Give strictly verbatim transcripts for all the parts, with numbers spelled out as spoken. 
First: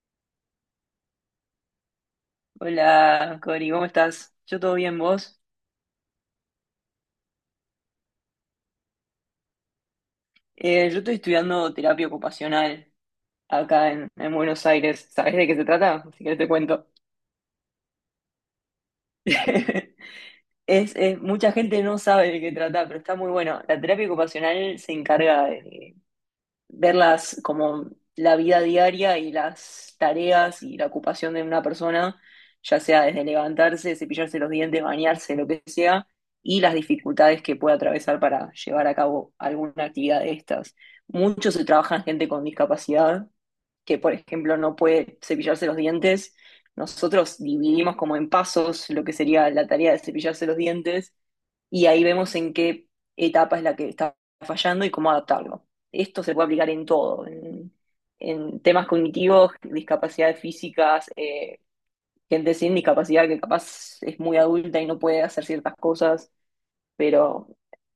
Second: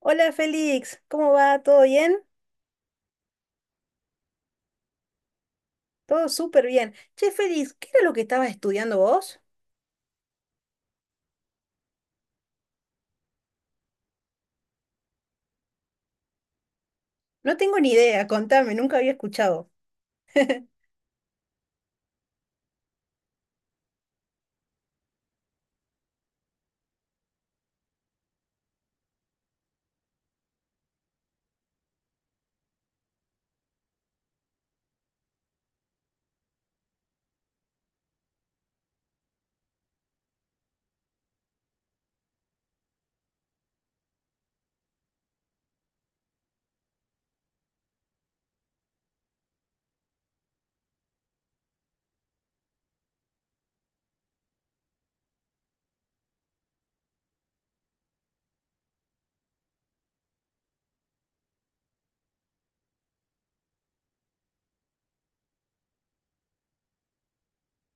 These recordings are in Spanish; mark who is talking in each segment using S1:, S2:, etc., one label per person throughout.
S1: Hola, Félix, ¿cómo va? ¿Todo bien?
S2: Hola, Cori, ¿cómo estás? Yo todo bien, ¿vos?
S1: Todo súper bien. Che, Félix, ¿qué era lo que estabas estudiando vos?
S2: Eh, yo estoy estudiando terapia ocupacional acá en, en Buenos Aires. ¿Sabés de qué se trata? Si querés te cuento.
S1: No tengo ni idea, contame, nunca había escuchado.
S2: Es, es- mucha gente no sabe de qué trata, pero está muy bueno. La terapia ocupacional se encarga de verlas como la vida diaria y las tareas y la ocupación de una persona, ya sea desde levantarse, cepillarse los dientes, bañarse, lo que sea, y las dificultades que puede atravesar para llevar a cabo alguna actividad de estas. Mucho se trabaja en gente con discapacidad, que por ejemplo no puede cepillarse los dientes. Nosotros dividimos como en pasos lo que sería la tarea de cepillarse los dientes y ahí vemos en qué etapa es la que está fallando y cómo adaptarlo. Esto se puede aplicar en todo, en, en temas cognitivos, discapacidades físicas, eh, gente sin discapacidad que capaz es muy adulta y no puede hacer ciertas cosas, pero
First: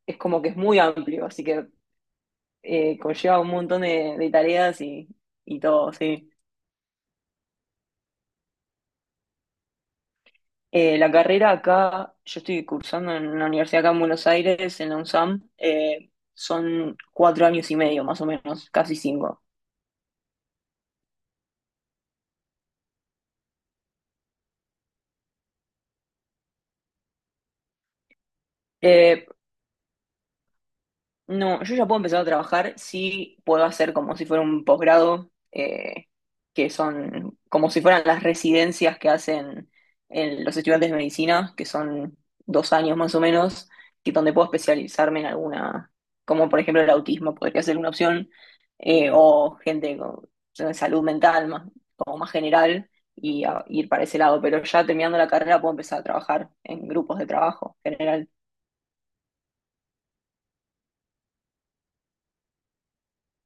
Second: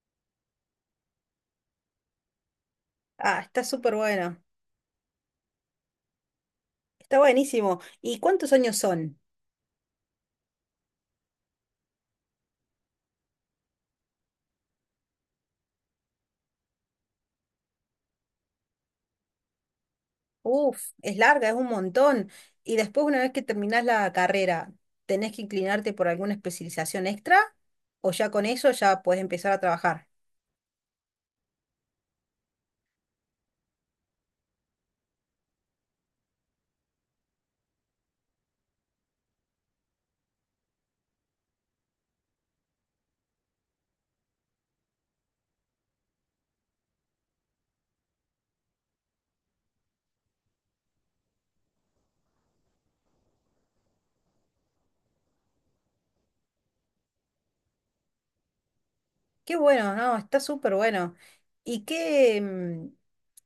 S2: es como que es muy amplio, así que eh, conlleva
S1: Ah,
S2: un
S1: está
S2: montón
S1: súper
S2: de, de
S1: bueno,
S2: tareas y, y todo, sí.
S1: está buenísimo. ¿Y cuántos años son?
S2: Eh, la carrera acá, yo estoy cursando en una universidad acá en Buenos Aires, en la UNSAM, eh, son cuatro años y medio más o menos, casi cinco.
S1: Uf, es larga, es un montón. Y después, una vez que terminás la carrera, ¿tenés que inclinarte por alguna especialización extra? ¿O ya con eso ya podés
S2: Eh,
S1: empezar a trabajar?
S2: No, yo ya puedo empezar a trabajar si puedo hacer como si fuera un posgrado, eh, que son como si fueran las residencias que hacen en los estudiantes de medicina, que son dos años más o menos, que donde puedo especializarme en alguna, como por ejemplo el autismo, podría ser una opción, eh, o gente con eh, salud mental, más, como más general, y a- ir para ese lado. Pero ya terminando la carrera puedo empezar a trabajar en grupos de trabajo general.
S1: Qué bueno, no, está súper bueno. ¿Y qué, mm,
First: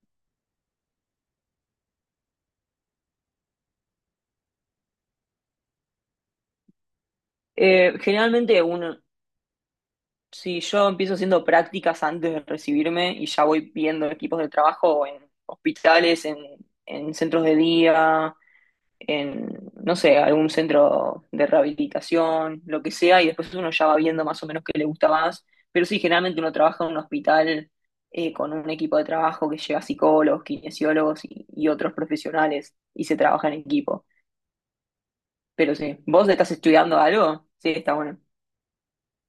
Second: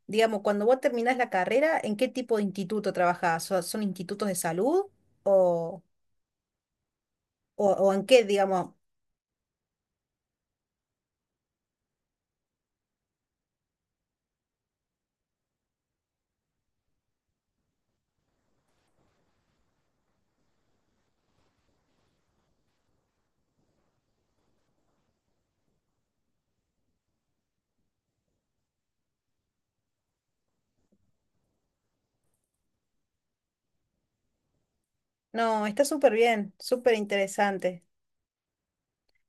S1: digamos, cuando vos terminás la carrera, ¿en qué tipo de instituto trabajás? ¿So- Son institutos de salud o, o, o
S2: Eh,
S1: en qué,
S2: generalmente
S1: digamos?
S2: uno Sí, yo empiezo haciendo prácticas antes de recibirme y ya voy viendo equipos de trabajo en hospitales, en, en centros de día, en, no sé, algún centro de rehabilitación, lo que sea, y después uno ya va viendo más o menos qué le gusta más. Pero sí, generalmente uno trabaja en un hospital eh, con un equipo de trabajo que lleva psicólogos, kinesiólogos y, y otros profesionales y se trabaja en equipo.
S1: No,
S2: Pero
S1: está
S2: sí,
S1: súper
S2: ¿vos estás
S1: bien, súper
S2: estudiando algo? Sí,
S1: interesante.
S2: está bueno.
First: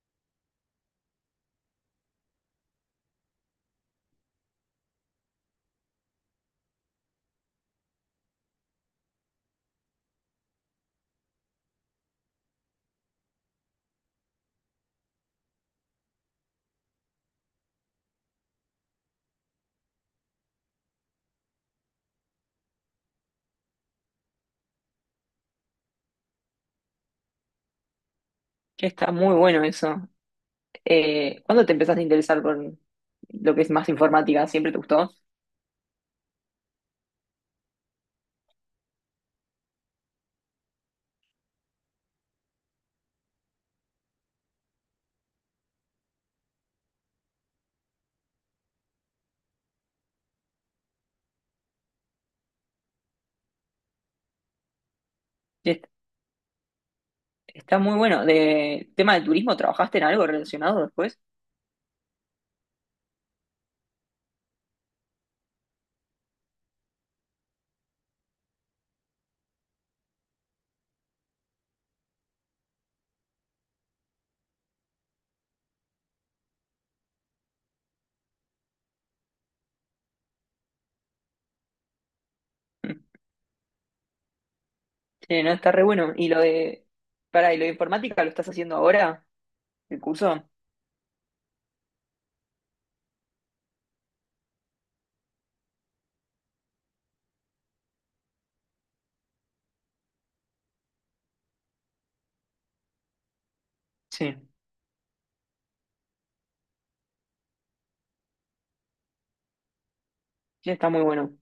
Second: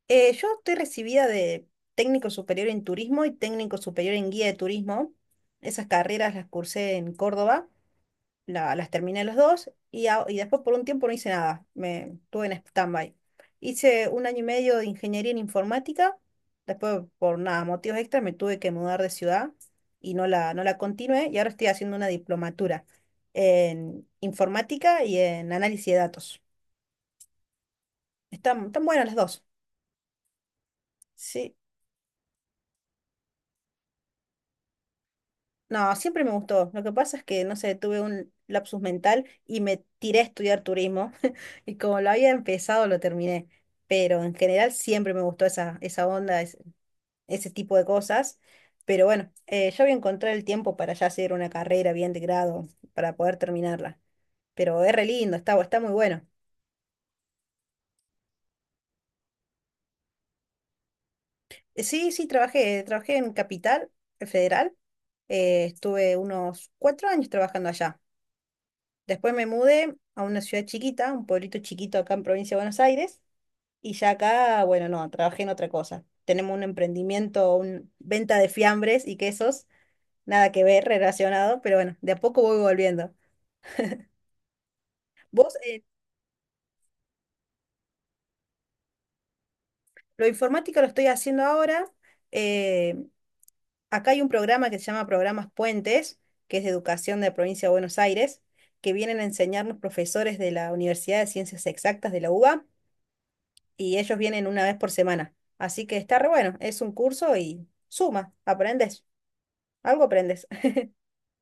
S1: Eh, yo estoy recibida de técnico superior en turismo y técnico superior en guía de turismo. Esas carreras las cursé en Córdoba. La- las terminé los dos y, a- y después por un tiempo no hice nada, me tuve en stand-by. Hice un año y medio de ingeniería en informática, después por nada, motivos extras me tuve que mudar de ciudad y no la, no la continué, y ahora estoy haciendo una diplomatura en informática y en análisis de datos. Están, están
S2: Che,
S1: buenas
S2: está
S1: las
S2: muy
S1: dos.
S2: bueno eso. Eh,
S1: Sí.
S2: ¿cuándo te empezaste a interesar por lo que es más informática? ¿Siempre te gustó?
S1: No, siempre me gustó. Lo que pasa es que, no sé, tuve un lapsus mental y me tiré a estudiar turismo. Y como lo había empezado, lo terminé. Pero en general siempre me gustó esa, esa onda, ese, ese tipo de cosas. Pero bueno, eh, yo voy a encontrar el tiempo para ya hacer una carrera bien de grado, para poder terminarla. Pero es re lindo, está, está
S2: Sí,
S1: muy bueno.
S2: está muy bueno. De tema de turismo, ¿trabajaste en algo relacionado después?
S1: Eh, Sí, sí, trabajé, trabajé en Capital Federal. Eh, estuve unos cuatro años trabajando allá. Después me mudé a una ciudad chiquita, un pueblito chiquito acá en provincia de Buenos Aires, y ya acá, bueno, no, trabajé en otra cosa. Tenemos un emprendimiento, una venta de fiambres y quesos, nada que ver relacionado, pero bueno, de a poco voy
S2: Mm.
S1: volviendo.
S2: Sí, no,
S1: Vos,
S2: está re
S1: eh,
S2: bueno. ¿Y lo de, para, y lo de informática lo estás haciendo ahora, el
S1: lo
S2: curso?
S1: informático lo estoy haciendo ahora. eh, Acá hay un programa que se llama Programas Puentes, que es de educación de la provincia de Buenos Aires, que vienen a enseñarnos profesores de la Universidad de Ciencias Exactas de la U B A, y ellos
S2: Sí,
S1: vienen una vez por semana. Así que está re bueno, es un curso y suma, aprendes, algo aprendes.
S2: sí, está muy bueno.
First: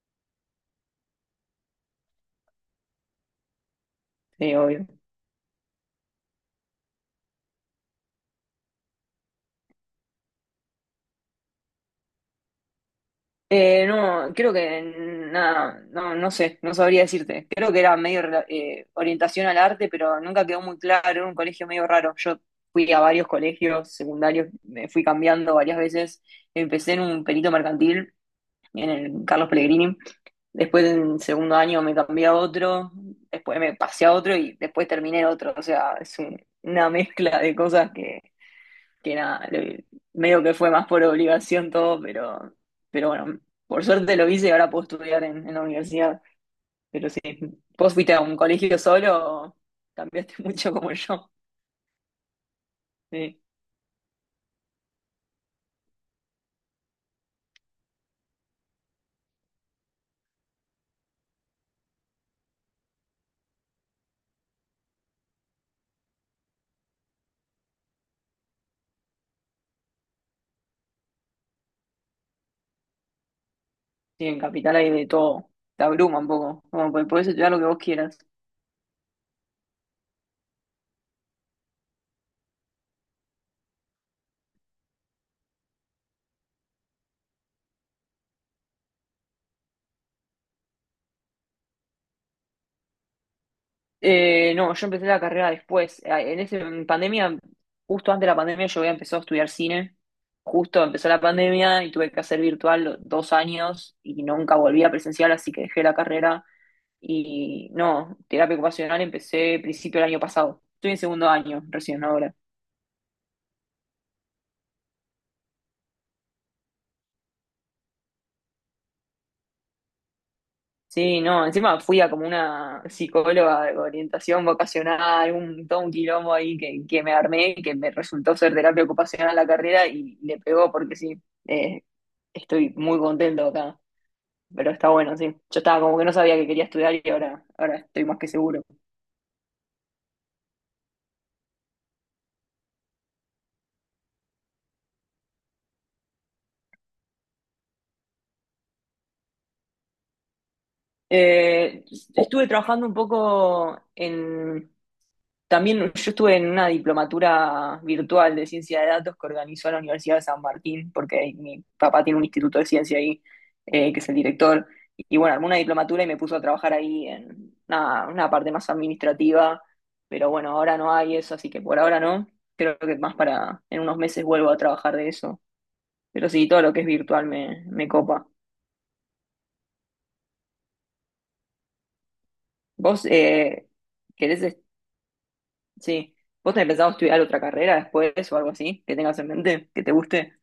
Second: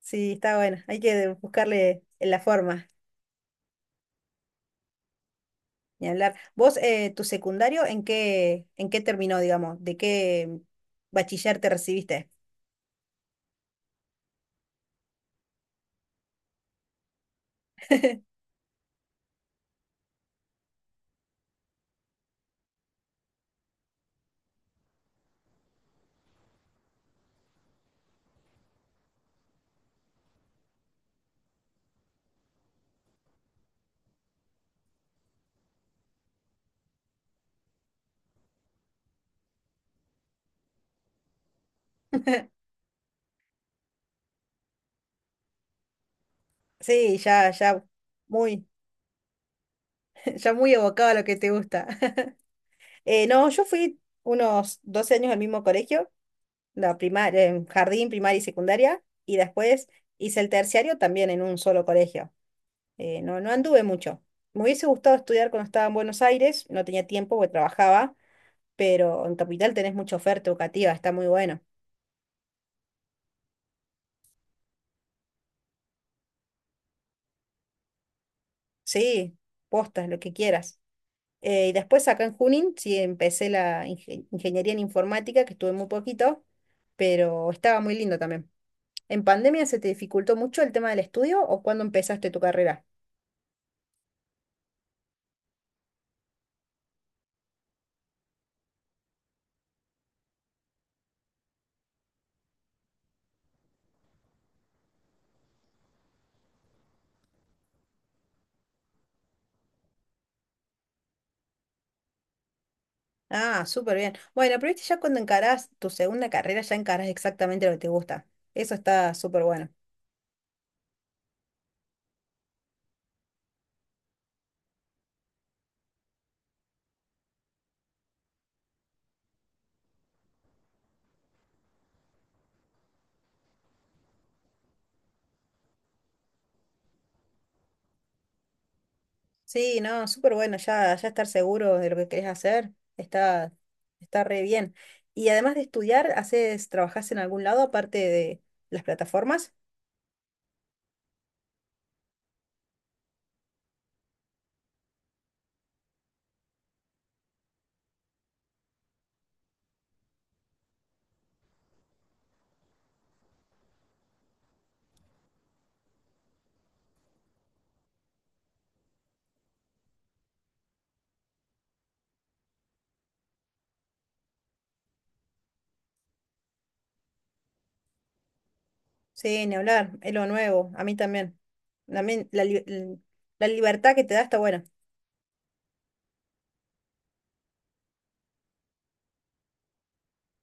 S1: Sí, está bueno, hay que buscarle la forma
S2: Sí, obvio.
S1: y hablar. ¿Vos, eh, tu secundario, en qué, en qué terminó, digamos? ¿De qué bachiller te recibiste?
S2: Eh, no, creo que nada, no, no sé, no sabría decirte. Creo que era medio rela- eh, orientación al arte, pero nunca quedó muy claro, era un colegio medio raro. Yo fui a varios colegios secundarios, me fui cambiando varias veces. Empecé en un perito mercantil, en el Carlos Pellegrini. Después, en segundo año, me cambié a otro, después me pasé a otro y después terminé en otro. O sea, es un- una mezcla de cosas que, que nada, le- medio que fue más por obligación todo, pero, pero bueno, por suerte lo hice y ahora puedo estudiar en, en la universidad. Pero
S1: Sí,
S2: sí,
S1: ya, ya
S2: ¿vos fuiste a un
S1: muy,
S2: colegio solo o cambiaste
S1: ya
S2: mucho
S1: muy
S2: como
S1: evocado a lo
S2: yo?
S1: que te gusta. Eh,
S2: Sí,
S1: no, yo fui unos doce años al mismo colegio, la primaria, jardín, primaria y secundaria, y después hice el terciario también en un solo colegio. Eh, no, no anduve mucho. Me hubiese gustado estudiar cuando estaba en Buenos Aires, no tenía tiempo porque trabajaba, pero en Capital tenés mucha oferta educativa, está muy bueno.
S2: sí, en Capital hay de todo, te abruma un poco, como que podés estudiar lo que vos quieras.
S1: Sí, postas, lo que quieras. Eh, y después acá en Junín, sí, empecé la inge- ingeniería en informática, que estuve muy poquito, pero estaba muy lindo también. ¿En pandemia se te dificultó mucho el tema del estudio o cuando empezaste tu carrera?
S2: Eh, no, yo empecé la carrera después. Eh, En ese, en pandemia, justo antes de la pandemia, yo había empezado a estudiar cine. Justo empezó la pandemia y tuve que hacer virtual dos años y nunca volví a presencial, así que dejé la carrera. Y no, terapia ocupacional empecé principio del año pasado. Estoy en segundo año, recién ahora.
S1: Ah, súper bien. Bueno, pero viste, ya cuando encarás tu segunda carrera, ya encarás exactamente lo que te gusta. Eso está súper bueno.
S2: Sí, no, encima fui a como una psicóloga de orientación vocacional, un, todo un quilombo ahí que, que me armé, que me resultó ser terapia ocupacional la carrera y le pegó porque sí, eh, estoy muy contento acá, pero está bueno, sí. Yo estaba como que no sabía que quería estudiar y ahora, ahora estoy más que seguro.
S1: Sí, no, súper bueno, ya, ya estar seguro de lo que querés hacer, está, está re bien. Y además de estudiar, haces, ¿trabajás en algún lado aparte de las plataformas?
S2: Eh, estuve trabajando un poco en... También yo estuve en una diplomatura virtual de ciencia de datos que organizó la Universidad de San Martín, porque mi papá tiene un instituto de ciencia ahí, eh, que es el director. Y bueno, armó una diplomatura y me puso a trabajar ahí en una, una parte más administrativa, pero bueno, ahora no hay eso, así que por ahora no. Creo que más para en unos meses vuelvo a trabajar de eso. Pero sí, todo lo que es virtual me, me copa.
S1: Sí, ni hablar, es lo nuevo, a mí también. También la, li- l-
S2: ¿Vos
S1: la
S2: eh,
S1: libertad que te da está
S2: querés
S1: buena.
S2: Sí. ¿Vos tenés pensado estudiar otra carrera después o algo así que tengas en mente, que te guste?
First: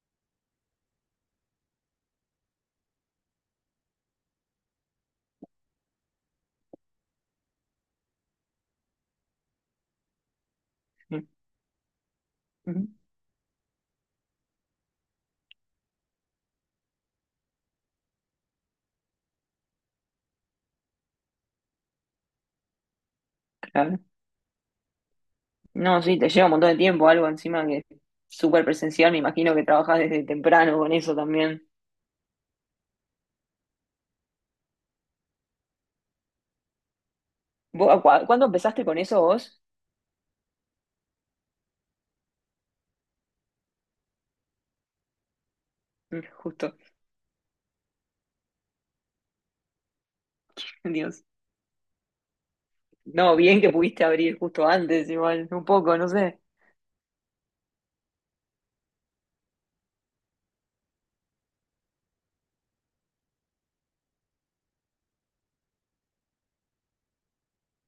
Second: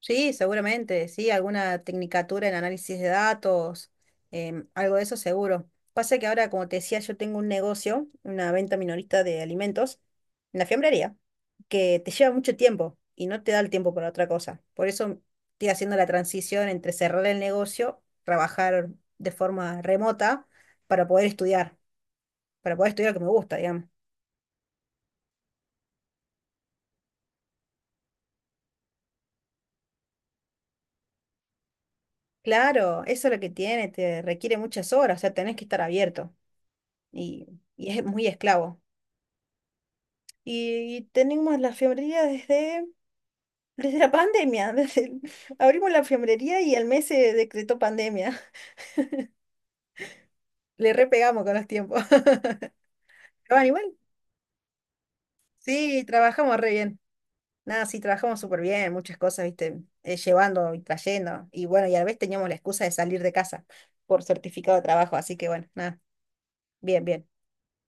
S1: Sí, seguramente, sí, alguna tecnicatura en análisis de datos, em, algo de eso seguro. Pasa que ahora, como te decía, yo tengo un negocio, una venta minorista de alimentos, en la fiambrería,
S2: Mm,
S1: que te lleva mucho
S2: mm,
S1: tiempo y no te da el tiempo para otra cosa. Por eso estoy haciendo la transición entre cerrar el negocio, trabajar de forma remota para poder estudiar, para poder estudiar lo que me gusta, digamos.
S2: Claro. No, sí, te lleva un montón de tiempo, algo encima que es súper presencial. Me imagino que trabajás desde temprano con eso también.
S1: Claro, eso es lo que tiene, te requiere muchas horas, o sea, tenés que estar abierto y,
S2: ¿Vos,
S1: y
S2: a
S1: es
S2: cua-
S1: muy
S2: cuándo
S1: esclavo.
S2: empezaste con eso vos?
S1: Y, y tenemos la fiambrería desde, desde la pandemia. Desde el- abrimos la
S2: Mm,
S1: fiambrería y
S2: Justo.
S1: al mes se decretó pandemia. Le
S2: Dios.
S1: repegamos con los tiempos. Pero
S2: No, bien
S1: bueno,
S2: que
S1: igual,
S2: pudiste abrir justo antes, igual, un poco,
S1: sí,
S2: no sé.
S1: trabajamos re bien. Nada, sí, trabajamos súper bien, muchas cosas, viste, eh, llevando y trayendo. Y bueno, y a la vez teníamos la excusa de salir de casa por certificado de trabajo. Así que bueno, nada, bien, bien.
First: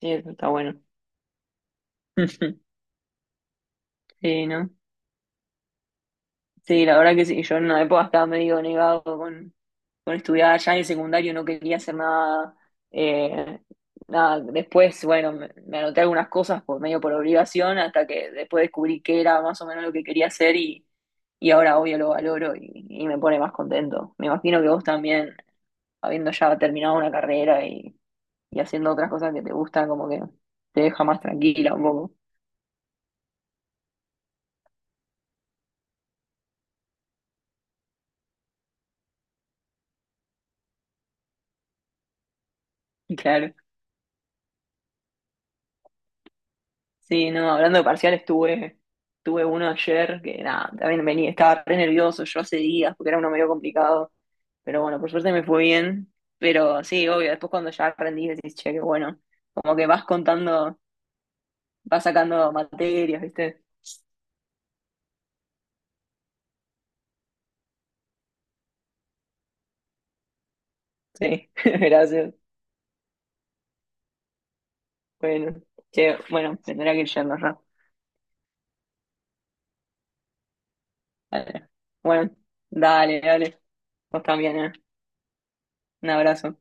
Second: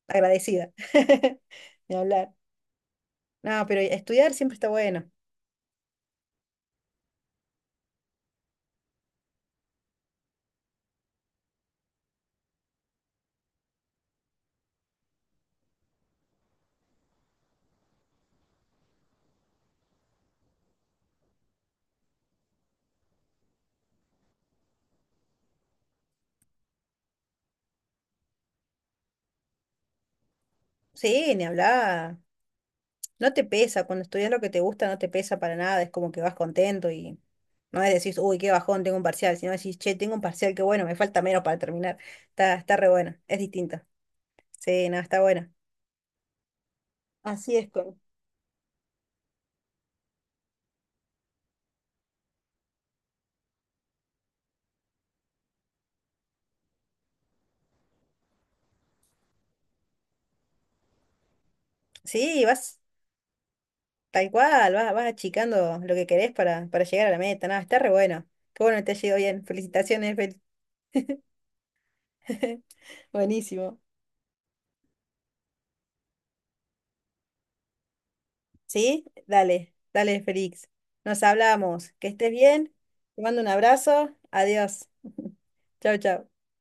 S2: Sí, eso está
S1: Agradecida.
S2: bueno.
S1: Ni hablar. No, pero estudiar
S2: Sí,
S1: siempre está
S2: ¿no?
S1: bueno.
S2: Sí, la verdad que sí, yo en una época estaba medio negado con, con estudiar, ya en el secundario no quería hacer nada, eh, nada. Después, bueno, me, me anoté algunas cosas por medio por obligación hasta que después descubrí qué era más o menos lo que quería hacer y, y ahora obvio lo valoro y, y me pone más contento. Me imagino que vos también, habiendo ya terminado una carrera y, y haciendo otras cosas que te gustan, como que te deja más
S1: Sí, ni
S2: tranquila un poco.
S1: hablar. No te pesa, cuando estudias lo que te gusta no te pesa para nada, es como que vas contento y no es decir, uy, qué bajón, tengo un parcial, sino decís, che, tengo un parcial, qué bueno, me falta menos para terminar. Está, está re bueno, es
S2: Claro.
S1: distinto. Sí, no, está bueno.
S2: Sí, no,
S1: Así es,
S2: hablando de
S1: Cori.
S2: parciales, tuve, tuve uno ayer que nada, también venía, estaba re nervioso yo hace días porque era uno medio complicado, pero bueno, por suerte me fue bien, pero sí, obvio, después cuando ya aprendí decís, che, qué bueno, como que vas contando, vas
S1: Sí,
S2: sacando
S1: vas
S2: materias, ¿viste?
S1: tal cual, vas, vas achicando lo que querés para, para llegar a la meta, nada está re bueno. Qué bueno que te ha ido bien, felicitaciones, Félix.
S2: Sí, gracias.
S1: Buenísimo.
S2: Bueno, che, bueno, me tendría que ir yendo ya.
S1: Sí, dale, dale, Félix. Nos
S2: Dale.
S1: hablamos, que estés
S2: Bueno,
S1: bien,
S2: dale,
S1: te mando un
S2: dale,
S1: abrazo,
S2: vos también, ¿eh?
S1: adiós, chau,
S2: Un
S1: chau.
S2: abrazo.